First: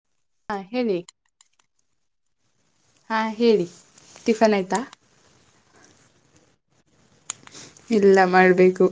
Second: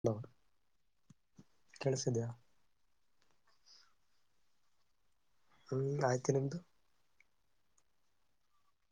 Hello ಹಾ ಹೇಳಿ ಕೆೇಳಸಿದ್ಯಾ. ಹಾಂ ಹೇಳಿ ಟಿಫನ್ ಆಯಿತಾ. ಹ್ಮ್ ಆಯ್ತು ನಿಮ್ದು. ಇಲ್ಲ ಮಾಡ್ಬೇಕು.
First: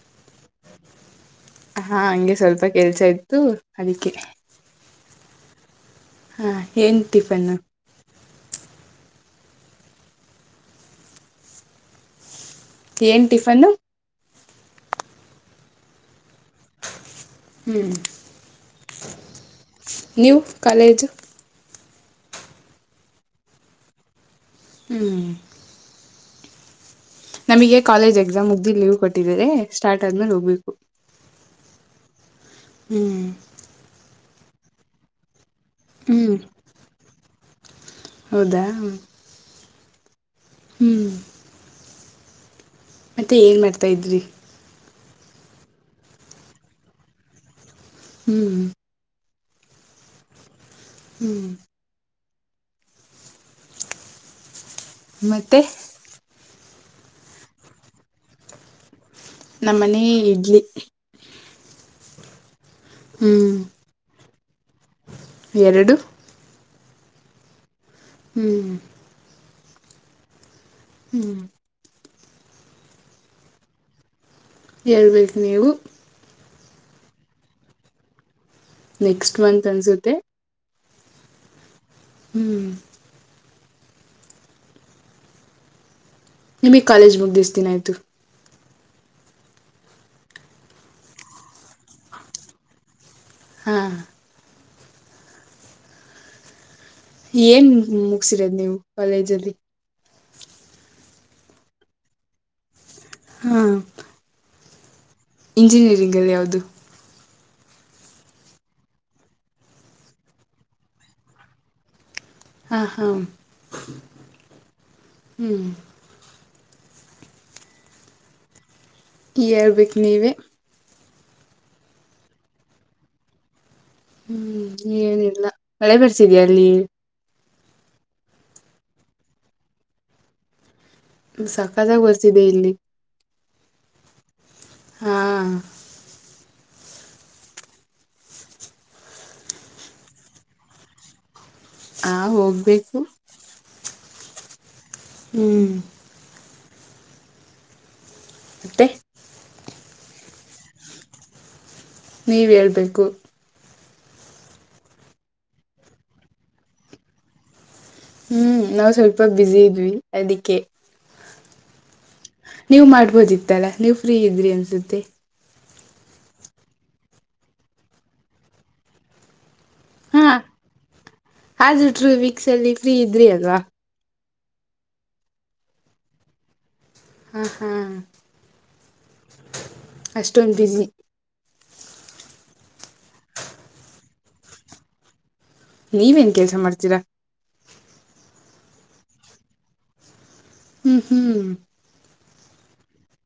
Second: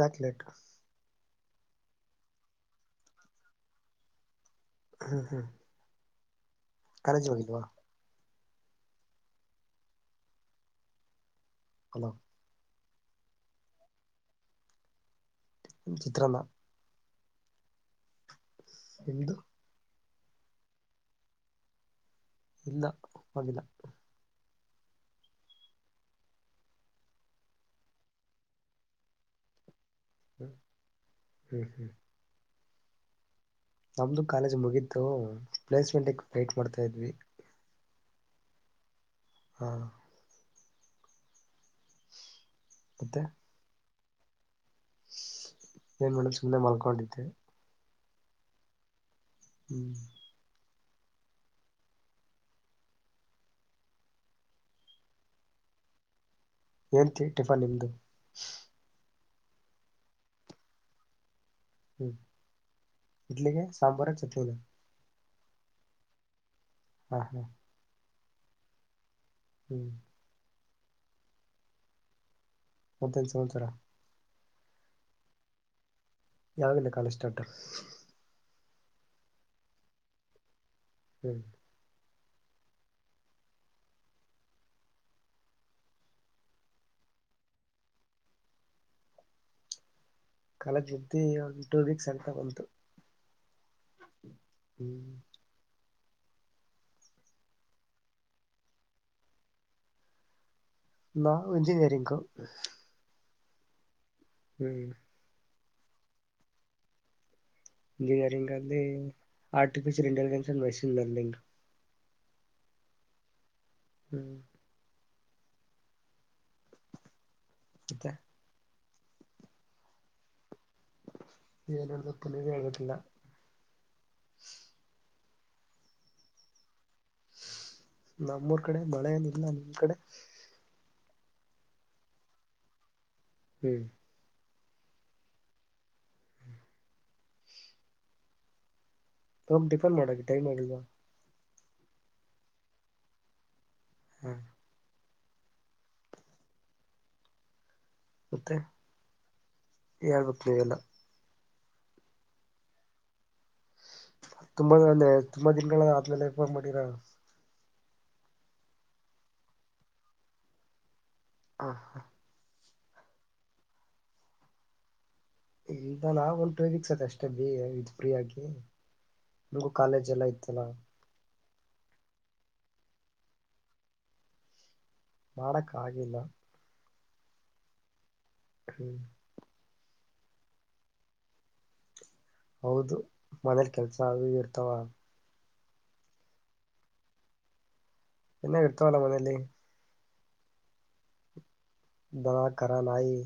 ಯಾಕೆ ಲೇಟು. ಹಾ ಹಂಗೆ ಸ್ವಲ್ಪ ಕೆಲ್ಸ ಇತ್ತು ಅದಕ್ಕೆ. ಹ್ಮ ಹ್ಮ್. ಹಾಂ ಏನು ಕಾಲೇಜ್ ಟಿಫನ್ನು. ಹೋಗಿಲ್ವಾ ಹಲೋ. ಏನ್ ಟಿಫನ್ನು. ಚಿತ್ರನ್ನ. ಹ್ಮ್. ನಿಮ್ದು ನ್ಯೂ ಕಾಲೇಜು. ಇಲ್ಲ ಹೋಗಿಲ್ಲ. ಹ್ಮ್. ನಮಗೆ ಕಾಲೇಜ್ ಎಕ್ಸಾಮ್ ಮುಗ್ದಿ ಲೀವ್ ಕೊಟ್ಟಿದಿದ್ದಾರೆ. ಸ್ಟಾರ್ಟ್ ಆದ್ಮೇಲೆ ಹ್ಮ್ ಹೋಗ್ಬೇಕು. ಹ್ಮ್ ಹ್ಮ್ ಹ್ಮ್. ನಮ್ದು ಕಾಲೇಜ್ ಮುಗೀತು. ಪ್ಲೇಸ್ಮೆಂಟ್ ಹ್ಮ್ ವೈಟ್ ಮಾಡ್ತಾ ಇದ್ವಿ. ಹೌದಾ. ಹಾ. ಹ್ಮ್. ಮತ್ತೆ ಏನ್ ಮಾಡ್ತಾರೆ. ತೈದ್ರರಿ. ಏನ್ ಮಡ ಸುಮ್ನೆ ಮಲ್ಕೊಂಡಿದ್ದೆ. ಹ್ಮ್. ಹ್ಮ್. ಹ್ಮ್. ಮತ್ತೆ. ಏಂತ ಟಿಫನ್ ನಿಮ್ದು. ನಮ್ಮನೆಲಿ ಇಡ್ಲಿ ಹ್ಮ್ ಹ್ಮ್ ಇಡ್ಲಿಕ್ಕೆ ಸಾಂಬಾರ್ ಚಟ್ನಿ ಎರಡು ಹಾ ಹಾ ಹ್ಮ್ [unintelligible] ಹ್ಮ್ ಮಾತೇನು ಸಮಾಚಾರ ಹೇಳ್ಬೇಕು ನೀವು ಯಾವಗಿಂದ ಕಾಲೇಜು ಸ್ಟಾರ್ಟು ನೆಕ್ಸ್ಟ್ ಮಂತ್ ಅನ್ಸುತ್ತೆ ಹ್ಮ್ ಹ್ಮ್ ನಿಮಿಗೆ ಕಾಲೇಜ್ ಮುಗ್ದಿ ಎಷ್ಟು ದಿನ ಆಯ್ತು ಕಾಲೇಜ್ ಮುಗ್ದಿ ಒಂದು ಟೂ ವೀಕ್ಸ್ ಆಯ್ತ ಬಂತು ಹಾ [unintelligible] ಏನ್ ಮುಗಿಸಿರೋದು ನೀವು ಕಾಲೇಜಲ್ಲಿ ನಾನು ಎಂಜಿನಿಯರಿಂಗ್ ಹಾ ಹ್ಮ್ ಇಂಜಿನಿಯರಿಂಗ್ ಅಲ್ಲಿ ಯಾವುದು ಇಂಜಿನಿಯರಿಂಗ್ ಅಲ್ಲಿ artificial intelligence and machine learning ಹ ಹಾ ಹ್ಮ್ ಹ್ಮ್ ಮತ್ತೆ ಹೇಳಬೇಕು ನೀವೇ ಏನ್ ಹೇಳಬೇಕು ನೀವೇ ಹೇಳಬೇಕು ಎಲ್ಲಾ ಹ್ಮ್ ಏನ್ ಹೇಳಿ ಮಳೆ ಬರ್ಸಿದ್ಯಾ ಅಲ್ಲಿ ನಮ್ಮೂರ್ ಕಡೆ ಮಳೆ ಏನಿಲ್ಲ ನಿಮ್ ಕಡೆ ಸಕತ್ ಆಗಿ ಬರ್ತಿದೆ ಇಲ್ಲಿ ಹ್ಮ್ ಹಾ ತಮ್ ಟಿಫನ್ ಮಾಡಕ ಟೈಮ್ ಆಗಿಲ್ವ ಹಾ ಹೋಗ್ಬೇಕು ಹ್ಮ ಹ್ಮ್ ಮತ್ತೆ ಹೇಳಬೇಕು ನೀವೆಲ್ಲ ನೀವ್ ಹೇಳಬೇಕು ತುಂಬಾ ಅಂದೆ ತುಂಬಾ ದಿನನ್ಗಳ ಆದ್ಮೇಲೆ ಫೋನ್ ಮಾಡಿರ ಹ್ಮ್ ನಾವು ಸ್ವಲ್ಪ ಬ್ಯುಸಿ ಇದ್ವಿ ಅದಿಕ್ಕೆ ಹ ಹಾ ನೀವ್ ಮಾಡ್ಬೋದಿತ್ತಲ್ಲಾ ನೀವ್ ಫ್ರೀ ಇದ್ರಿ ಅನ್ಸುತ್ತೆ ಇಲ್ಲ ನಾ ಒಂದ್ ಟು ವೀಕ್ಸ್ ಬಿ ಅಷ್ಟೇ ಫ್ರೀ ಆಕಿ ನಮಗೂ ಕಾಲೇಜ್ ಎಲ್ಲಾ ಇತ್ತಲ್ಲ ಅದು ಟ್ರೂ ವೀಕ್ಸ್ ಅಲ್ಲಿ ಫ್ರೀ ಇದ್ರಿ ಅಲ್ವಾ ಮಾಡಕ್ ಆಗಿಲ್ಲ ಹಾ ಹಾ ಹ್ಮ್ ಅಷ್ಟೊಂದು ಬಿಜಿ ಹೌದು ಮನೆಯಲ್ಲಿ ಕೆಲಸ ಅವು ಇವು ಇರ್ತಾವ ನೀವೇನ್ ಕೆಲ್ಸ ಮಾಡ್ತೀರಾ ಎನ್ನ ಕಡ್ತವಲ್ಲ ಮನೇಲಿ ಹ್ಮ್ ಹ್ಮ್ ದನ ಕರ ನಾಯಿ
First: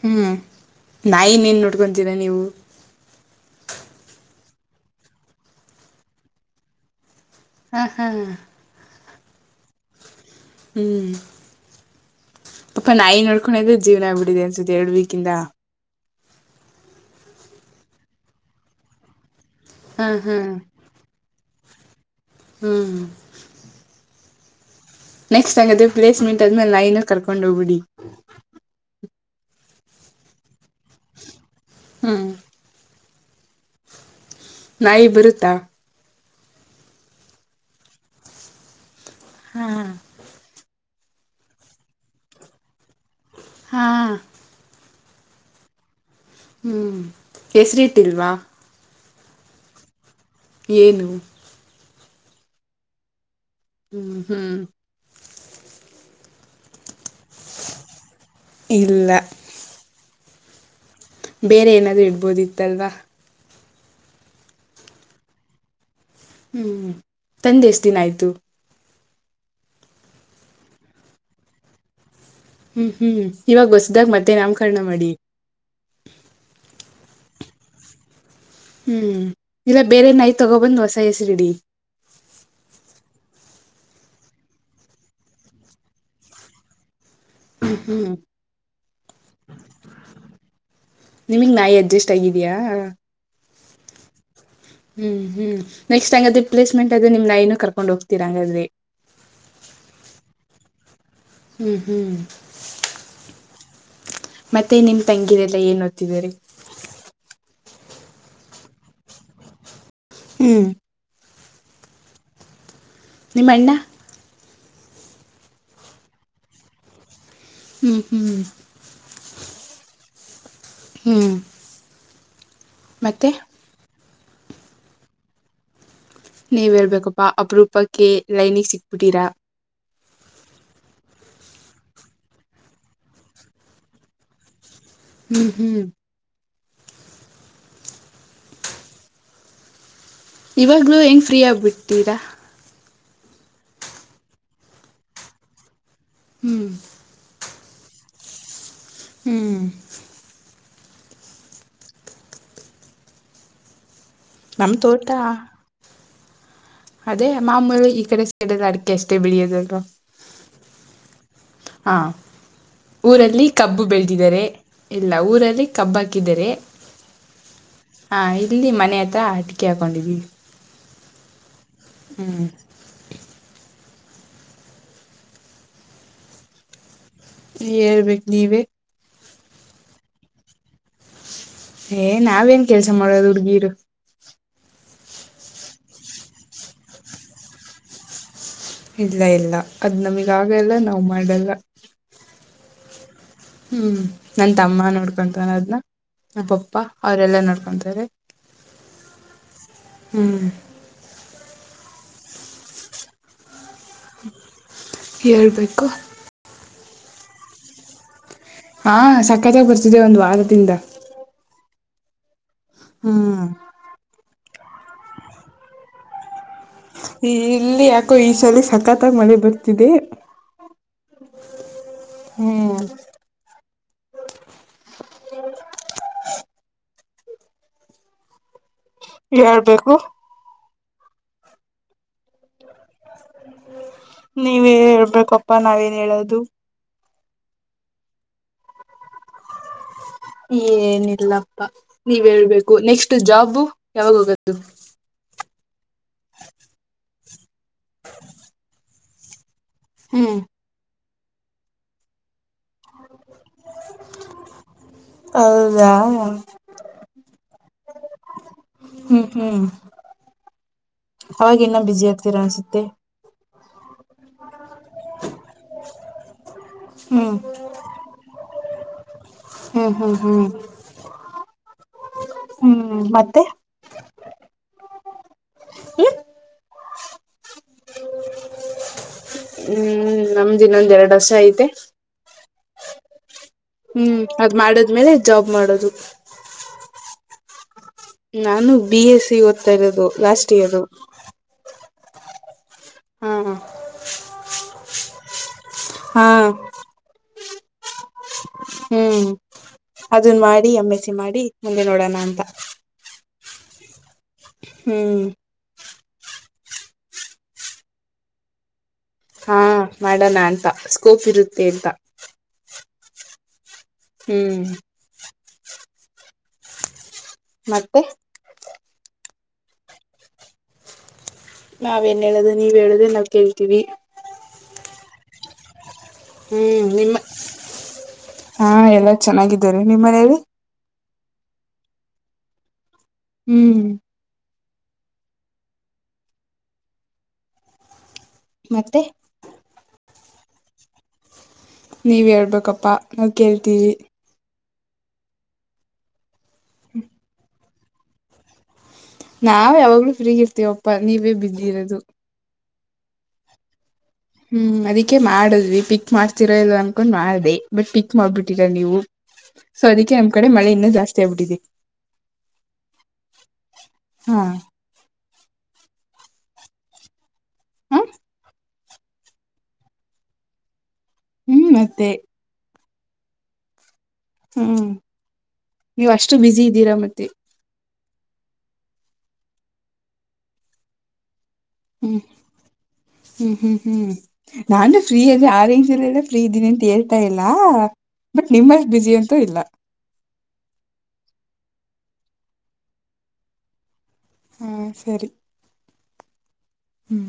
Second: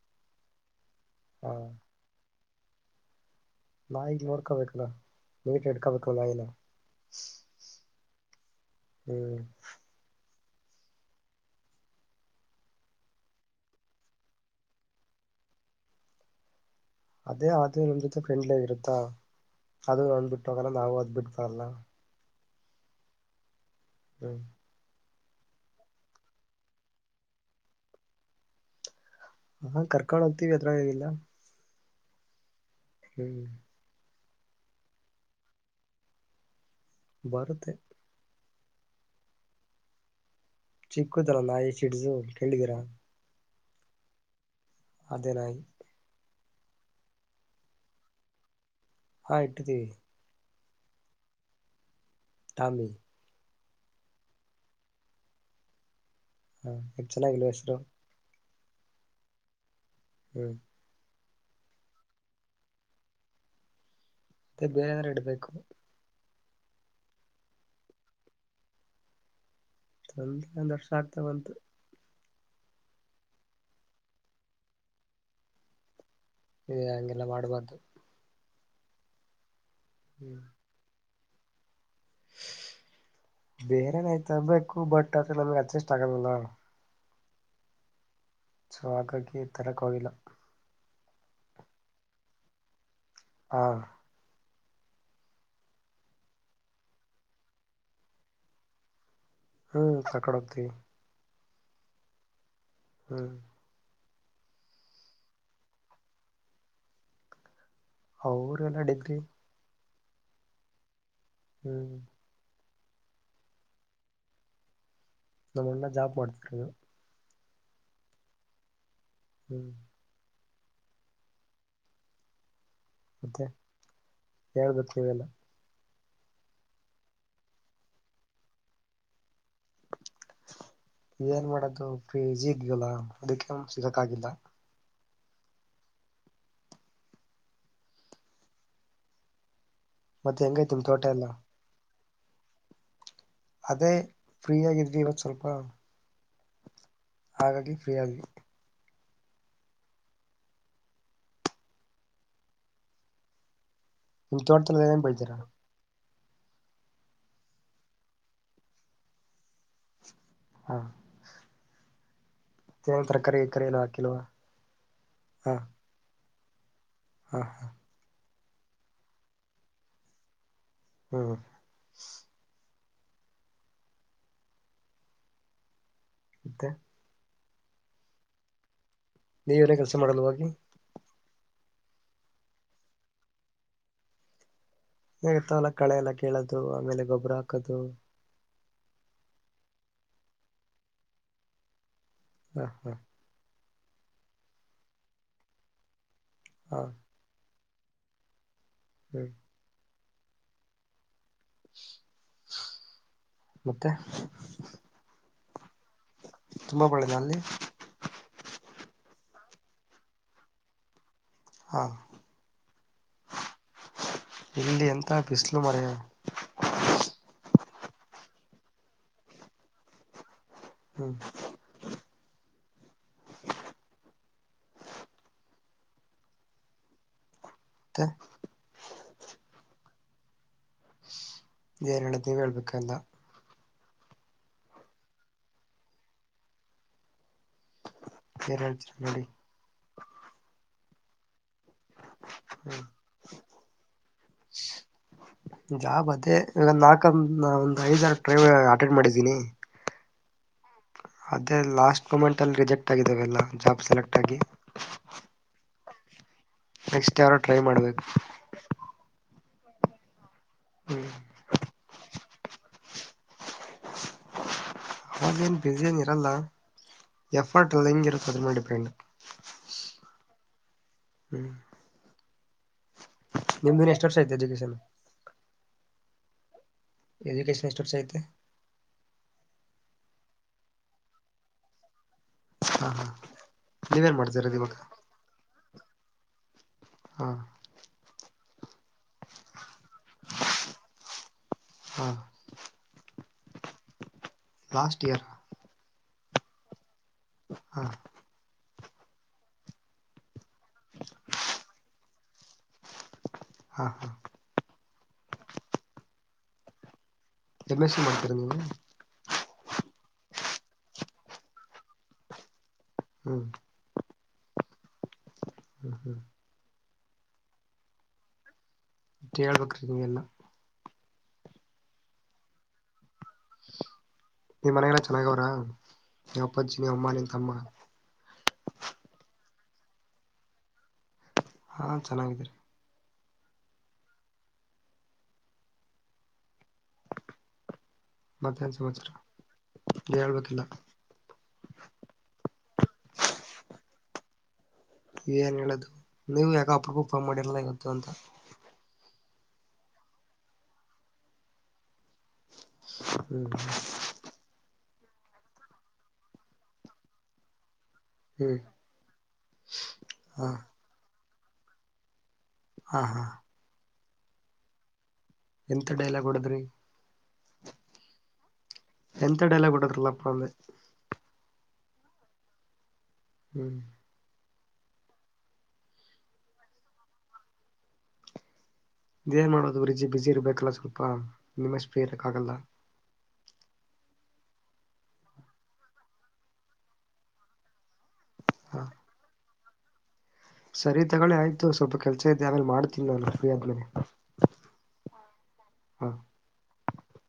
ಹ್ಮ್ ನಾ ಹ ಇನ್ನೇನ್ ನೋಡ್ಕೊತೀರ ನೀವು ನಾಯಿಗೆ ನೋಡ್ಕೊಬೇಕಲ್ಲ ನೀಟ್ ಇಡ್ಕೊಬೇಕಲ್ಲ ನಾಯಿನ ಹ ಹಾ ಹ್ಮ್ ಹ್ಮ್ ಪಾಪಾ ನಾಯಿ ನೋಡ್ಕೊಂಡದೆ ಜೀವನ ಆಗ್ಬಿಡಿದೆ ಅನ್ಸುತ್ತ ಎರಡ್ ವೀಕ್ ಇಂದ ಅದೇ ಆದೇ ನಮ್ ಜೊತೆ ಫ್ರೆಂಡ್ಲಿ ಆಗಿರುತ್ತಾ ಅದು ಹಾ ನನ್ ಹಾ ಬಿಟ್ಟೋಗಲ್ಲ ನಾವು ಅದನ್ನು ಬಿಡ್ ಅಲ್ಲ ಹ್ಮ್ ಹ್ಮ್ ನೆಕ್ಸ್ಟ್ ಆಂಗದೆ ಪ್ಲೇಸ್ಮೆಂಟ್ ಆದ್ಮೇಲೆ ನಾಯಿನು ಕರ್ಕೊಂಡ ಹೋಗ್ಬಿಡಿ ಹಾ ಕರ್ಕೊಂಡ ಹೋಗ್ತಿವಿ ಅದರ ಲ್ಲೇನಿಲ್ಲ ಹ್ಮ್ ಹ್ಮ್ ನಾಯಿ ಬರುತ್ತಾ ಬರುತೆ ಹಾ ಚಿಕ್ಕುದಲ್ಲ ನಾಯಿ ಸಿಡ್ಸು ಕೇಳಿದೀರಾ ಹಾ ಅದೇ ನಾಯಿ ಹ್ಮ್ ಹೆಸರಿ ಇಟ್ಟಿಲ್ವಾ ಹ ಇಟ್ಟಿದ್ದೀವಿ ಏನು ಟಾಮಿ ಹ್ಮ್ ಹ್ಮ್ ಹಾ ಚೆನ್ನಾಗಿಲ್ವಾ ಹೆಸರು ಇಲ್ಲ ಹ್ಮ್ ಬೇರೆ ಏನಾದ್ರು ಇಡ್ಬೋದಿತ್ತಲ್ವಾ ಮತ್ತೇ ಬೇರಾದ್ರ ಇಡ್ಬೇಕು ಹ್ಮ್ ತಂದೆ ಎಷ್ಟ ದಿನ ಆಯ್ತು ತೊಂದ್ರೆ ಒಂದ್ ವರ್ಷ ಆಗ್ತಾ ಬಂತು ಹ್ಮ್ ಹ್ಮ್ ಇವಾಗ ಹೊಸದಾಗ ಮತ್ತೆ ನಾಮಕರಣ ಮಾಡಿ ಏ ಹಗೆಲ್ಲ ಮಾಡಬಾರ್ದು ಹ್ಮ್ ಇಲ್ಲ ಬೇರೆ ನೈ [unintelligible] ತಗೊ ಬಂದ್ ಹೊಸ ಇ [unintelligible] ಬೇರೆನೆ ತರ್ಬೇಕು ಬಟ್ ಆದ್ರೆ ನಮ್ಗೆ ಅಡ್ಜಸ್ಟ್ ಆಗಲ್ಲಲ್ಲ. ಹ್ಮ್ ಹ್ಮ್ [unintelligible] ಸೊ ಹಾಗಾಗಿ ತರೊಕ ಹೋಗಿಲ್ಲ. ನಿಮಗ್ ನಾಯಿ ಅಡ್ಜಸ್ಟ್ ಆಗಿದಯಾ. ಹ ಹ್ಮ್ ಹ್ಮ್ ನೆಕ್ಸ್ಟ್ ಹಂಗಾದ್ರೆ ಪ್ಲೇಸ್ಮೆಂಟ್ ಅದೆ ನಿಮ್ ನಾಯಿನೂ ಕರ್ಕೊಂಡ್ ಹೋಗ್ತೀರಾ ಹಂಗಾದ್ರೆ. ಹ್ಮ್ ತಗೊಂಡ್ [unintelligible] ಹೋಗ್ತಿವಿ. ಹ್ಮ್ ಹ್ಮ್ ಹ್ಮ್ ಮತ್ತೆ ನಿಮ್ ತಂಗಿರೆಲ್ಲ ಏನ್ ಓದ್ತಿದಾರೆ. ಅವ್ರ ಎಲ್ಲ ಡಿಗ್ರಿ ಹ್ಮ್ ಹ್ಮ್ ನಿಮ್ಮಣ್ಣ ನಮ್ಮಣ್ಣ ಜಾಬ್ ಮಾಡ್ತಿರದು. [unintelligible] ಹ್ಮ್ ಹ್ಮ ಹ್ಮ್ [inaudible] ಹ್ಮ್ ಮತ್ತೆ ಹೇಳ್ಬೇಕು ನೀವೆಲ್ಲ. [unintelligible] ನೀವೇಳ್ಬೇಕಪ್ಪಾ ಅಪರೂಪಕ್ಕೆ ಲೈನಿಗೆ ಸಿಕ್ಬಿಟ್ಟೀರಾ. ಏನ್ ಮಾಡಕ್ಕೆ ಆಗುತ್ತೆ [unintelligible] ಅದಕ್ಕೆ ಸಿಗಕ್ಕಾಗಿಲ್ಲ. ಹ್ಮ್ ಹ್ಮ್ [unintelligible] ಮತ್ತೆ ಹೆಂಗೈತಿ ನಿಮ್ ಇವಾಗ್ಲು ತೋಟ ಹೆಂಗ್ ಎಲ್ಲ ಫ್ರೀ ಆಗ್ಬಿಟ್ [unintelligible] ಅದೇ ಫ್ರೀ ಆಗಿದ್ವಿ ಇವತ್ [unintelligible] ಸ್ವಲ್ಪ ಹ್ಮ್ ಹಾಗಾಗಿ ಫ್ರೀ ಆದ್ವಿ [unintelligible] ಹ್ಮ್ ನಿಮ್ ನಮ್ ತೋಟದಲ್ ಏನ್ ಏನ್ ತೋಟ ಬೆಳಿತೀರಾ ಅದೇ ಮಾಮೂಲಿ ಈ ಕಡೆ ಸೇಡಲಿ [inaudible] ಅಡಿಕೆ ಅಷ್ಟೇ ಬೆಳಿಯೋದ ಅಲ್ವಾ. ಹಾ ಹಾ ಏನೇನ್ ತರಕಾರಿ ಊರಲ್ಲಿ ಗಿಕಾರಿ ಏನು ಕಬ್ಬು ಹಾಕಿಲ್ವಾ ಬೆಳದಿದ್ದಾರೆ ಇಲ್ಲ ಹಾ ಊರಲ್ಲಿ ಕಬ್ಬ ಹಾ [unintelligible] ಕಿದರೆ [unintelligible] ಹಾ [unintelligible] ಹಾ ಇಲ್ಲಿ ಮನೆ ಹತ್ರ ಅಡಿಕೆ ಹಾಕೊಂಡಿದ್ವಿ. ಹ್ಮ ಹ್ಮ ಮತ್ತೆ [inaudible] ಹೇಳ್ಬೇಕ್ ನೀವೇ. ನೀವ ಏನೇ ಕೆಲ್ಸ ಮಾಡಲ್ವಾ ಹೋಗಿ? ಏ ನಾವೇನ್ ಕೆಲ್ಸ ಮಾಡೋದು ಹುಡ್ಗೀರು. ಹೇ ಇರ್ತಾವಲ್ಲ ಕಳೆ ಎಲ್ಲ ಕಿಳೋದು ಆಮೇಲೆ ಗೊಬ್ಬರ ಹಾಕದು, ಇಲ್ಲ ಇಲ್ಲ ಅದ್ ನಮಿಗ್ ಆಗಲ್ಲ ನಾವ್ ಮಾಡಲ್ಲ. ಹ ಹ ಹ್ಮ್ ನನ್ ತಮ್ಮ ನೋಡ್ಕೊಂತಾನ ಅದ್ನ. ನಮ್ ಪಪ್ಪ ಹ ಅವರೆಲ್ಲಾ ನಡ್ಕೊಂತ ನೆರಿ ಹ್ಮ್ ಹ್ಮ್ [inaudible] ಮತ್ತೆ ಹೇಳ್ಬೇಕು. ತುಂಬಾ ಮಳೆ ನಾ ಅಲ್ಲಿ? ಹಾ ಸಕ್ಕತಾಗ್ ಬರ್ತಿದೆ ಒಂದ್ ವಾರದಿಂದ. ಹ ಹ್ಮ್ ಇಲ್ಲಿ ಎಂತ ಬಿಸಲು ಮರೆಯ ಇಲ್ಲಿ ಯಾಕೋ ಈ ಸಲಿ ಸಕ್ಕತ್ತಾಗ್ ಮಳೆ ಬರ್ತಿದೆ. ಹ್ಮ ಹ್ಮ ತ್ತೆ ಹೇಳ್ಬೇಕು. ಏನ್ ಹೇಳದ್ ನೀವೆ ಹೇಳ್ಬೇಕ್ ಎಲ್ಲ. ನೀವೇ ಹೇಳ್ಬೇಕಪ್ಪಾ ನಾವೇನ್ ಹೇಳದು. ಹೇರಳ್ ಚ [unintelligible] ಏನಿಲ್ಲ ಪ ನೀವ್ ಹೇಳ್ಬೇಕು ಹ್ಮ್ ನೆಕ್ಸ್ಟ್ ಜಾಬ್ ಯಾವಾಗೊಗದು. ಜಾಬ್ ಅದೇ ಲ ನಾಕ ಕಮ್ ಒಂದ್ ಐದ್ ಆರ್ ಟ್ರೈವ ಅಟೆಂಡ್ ಮಾಡಿದ್ದೀನಿ ಹ್ಮ್ ಅದೇ ಲಾಸ್ಟ್ ಮುಮೆನ್ ಟಲ್ ರಿಜೆಕ್ಟ್ ಆಗಿದ್ದಾವೆಲ್ಲ ಜಾಬ್ ಸೆಲೆಕ್ಟ್ ಆಗಿ ದಾ ನೆಕ್ಸ್ಟ್ ಯಾರೋ ಟ್ರೈ ಮಾಡ್ಬೇಕು. ಹ್ಮ್ ಅವಾಗ್ ಇನ್ನ ಬ್ಯುಸಿ ಆಗ್ತೀರಾ ಅನ್ಸುತ್ತೆ. ಅವಾಗೇನ್ ಬ್ಯುಸಿ ಏನ್ ಇರಲ್ಲ ಹ್ಮ್ ಎಫರ್ಟ್ ಎಲ್ಲ ಹೆಂಗ ಇರತ್ತ ಅದ್ರು ಮೇಲ್ ಡಿಪೆಂಡ್. ಹ್ಮ್ ಹ್ಮ್ ಹ್ಮ್ ಹ್ಮ್ ಹ್ಮ್ ಮತ್ತೆ ನಿಮ್ದಿನ್ನು ಎಷ್ಟು ವರ್ಷ ಐತ್ ಎಜುಕೇಷನ್? ಹ್ಮ್ ಎಜುಕೇಶನ್ ಏಷ್ಟ್ ವರ್ಷ ಐತಿ. ಹ್ಮ್ ನಮ್ದಿನೊಂದ್ ಎರಡು ವರ್ಷ ಐತೆ ಹಾ ಹಾ ನೀವೇನ್ ಹ್ಮ್ ಅದ್ ಮಾಡ್ತಿರೋದು ಇವಾಗ ಮಾಡದ್ಮೇಲೆ ಜಾಬ್ ಮಾಡೋದು ಹಾ ನಾನು ಬಿ ಎಸ್ ಸಿ ಓದ್ತಾ ಇರೋದು ಲಾಸ್ಟ್ ಇಯರ್ ಹಾ ಹ್ಮ ಲಾಸ್ಟ್ ಇಯರ್ ಹಾ ಹಾ ಹ್ಮ್ ಅದನ್ ಮಾಡಿ ಎಮ ಎ ಸಿ ಮಾಡಿ ಮುಂದೆ ನೋಡೋಣ ಅಂತ ಹಾ ಹಾ ಹ್ಮ್ ಯಮ ಸೀ ಮಾಡ್ತೀರ ನೀವು ಹಾ ಮಾಡೋಣ ಅಂತ ಸ್ಕೋಪ್ ಇರುತ್ತೆ ಅಂತ ಹ್ಮ್ ಹ್ಮ್ ಹ್ಮ ಹ್ಮ್ ಮತ್ತತ್ತೆ ಹೇಳ್ಬೇಕ್ರೀ ನೀವ ಎಲ್ಲ ನಾವೇನ್ ಹೇಳೋದು ನೀವ್ ಹೇಳುದ ನಾವ್ ಕೇಳ್ತೀವಿ ನಿ್ ಮನೆಲ್ಲ ಚೆನ್ನಾಗಾವ್ರ ಹ್ಮ್ ನಿಮ್ಮ ಹಾ ಎಲ್ಲಾ ಚೆನ್ನಾಗ ನಿಮ್ಮನೆಯಲ್ಲಿ ಹಾ ಚೆನ್ನಾಗಿದೀರಿ ಹ್ಮ್ ಮತ್ತೆ ಸಂಸರ ಹೇಳ್ಬೇ ಯೆಲ್ಲಾ ನೀವ್ ಹೇಳ್ಬೇಕಪ್ಪಾ ನಾವ ಕೇಳ್ತೀವಿ ಏನ್ ಹೇಳುದು ನೀವು ಯಾಕಪ್ರಗೂ ಉಪ ಮಾಡಿರಲ್ಲ ಇವತ್ತು ಅಂತ ನಾವ ಯಾವಾಗ್ಲೂ ಫ್ರೀಗ ಇರ್ತೀವಪ್ಪಾ ನೀವೇ ಬೂಸ್ಯ ಇರೋದು ಹ್ಮ್ ಹ್ಮ ಹ್ಮ್ ಅದಕ್ಕೆೇ ಮಾಡದ್ವಿ ಪಿಕ್ ಮಾಡ್ತಿರೋ ಇಲ್ ಅನ್ಕೊಂಡ್ ಮಾಡ್ದ ಬಟ್ ಪಿಕ್ ಹ್ಮ್ ಮಾಡ್ಬಿಟ್ಟಿರಾ ನೀವು ಸೊ ಅದಕ್ಕೆ ನಮ್ ಹಾ ಕಡೆ ಮಳೆ ಇನ್ನುೂ ಜಾಸ್ತಿ ಬಡಿದೆ ಹಾ ಹಾ ಹ್ಮ ಎಂತ ಡೈಲಾಗ್ ಹೊಡದ್ರಿ ಹ ಎಂತ ಡೈಲಾಗ್ ಹೊಡೆದ್ರಲ್ಲಪ್ಪ ಅಂದು ಮತ್ತೆ ಹ್ಮ್ ಹ್ಮ್ ನೀವ್ ಅಷ್ಟು ಬ್ಯುಸಿ ಇದ್ದೀರಾ ಮತ್ತೆ ಇದ ಏನ್ ಮಾಡೋದು ಬ್ರಿಜ್ ಬಿಸಿ ಇರ್ಬೇಕಲ್ಲ ಸ್ವಲ್ಪ ನಿಮ್ಮಷ್ಟಪ ಹ್ಮ್ ಇರಕ್ಕ ಆಗಲ್ಲ ಹ್ಮ್ ಹ್ಮ್ ಹ್ಮ್ ನಾನು ಫ್ರೀ ಅದೆ ಆರೇಂಜ್ಲ್ಲಲ್ಲ ಫ್ರೀ ಇದ್ದೀನಿ ಅಂತ ಹೇಳ್ತಾ ಇಲ್ಲ ಬಟ್ ಹಾ ನಿಮ್ಮಷ್ ಬಿಜಿ ಅಂತೂ ಇಲ್ಲ. ಸರಿ ತಗೊಳ್ಳಿ ಆಯ್ತು ಸ್ವಲ್ಪ ಕೆಲ್ಸ ಇದೆ ಆಮೇಲೆ ಮಾಡ್ತೀನಿ ನಾನ್ ಫ್ರೀ ಆದ್ಮೇಲೆ. ಹಂ ಸರಿ. ಹಾ ಹ್ಮ್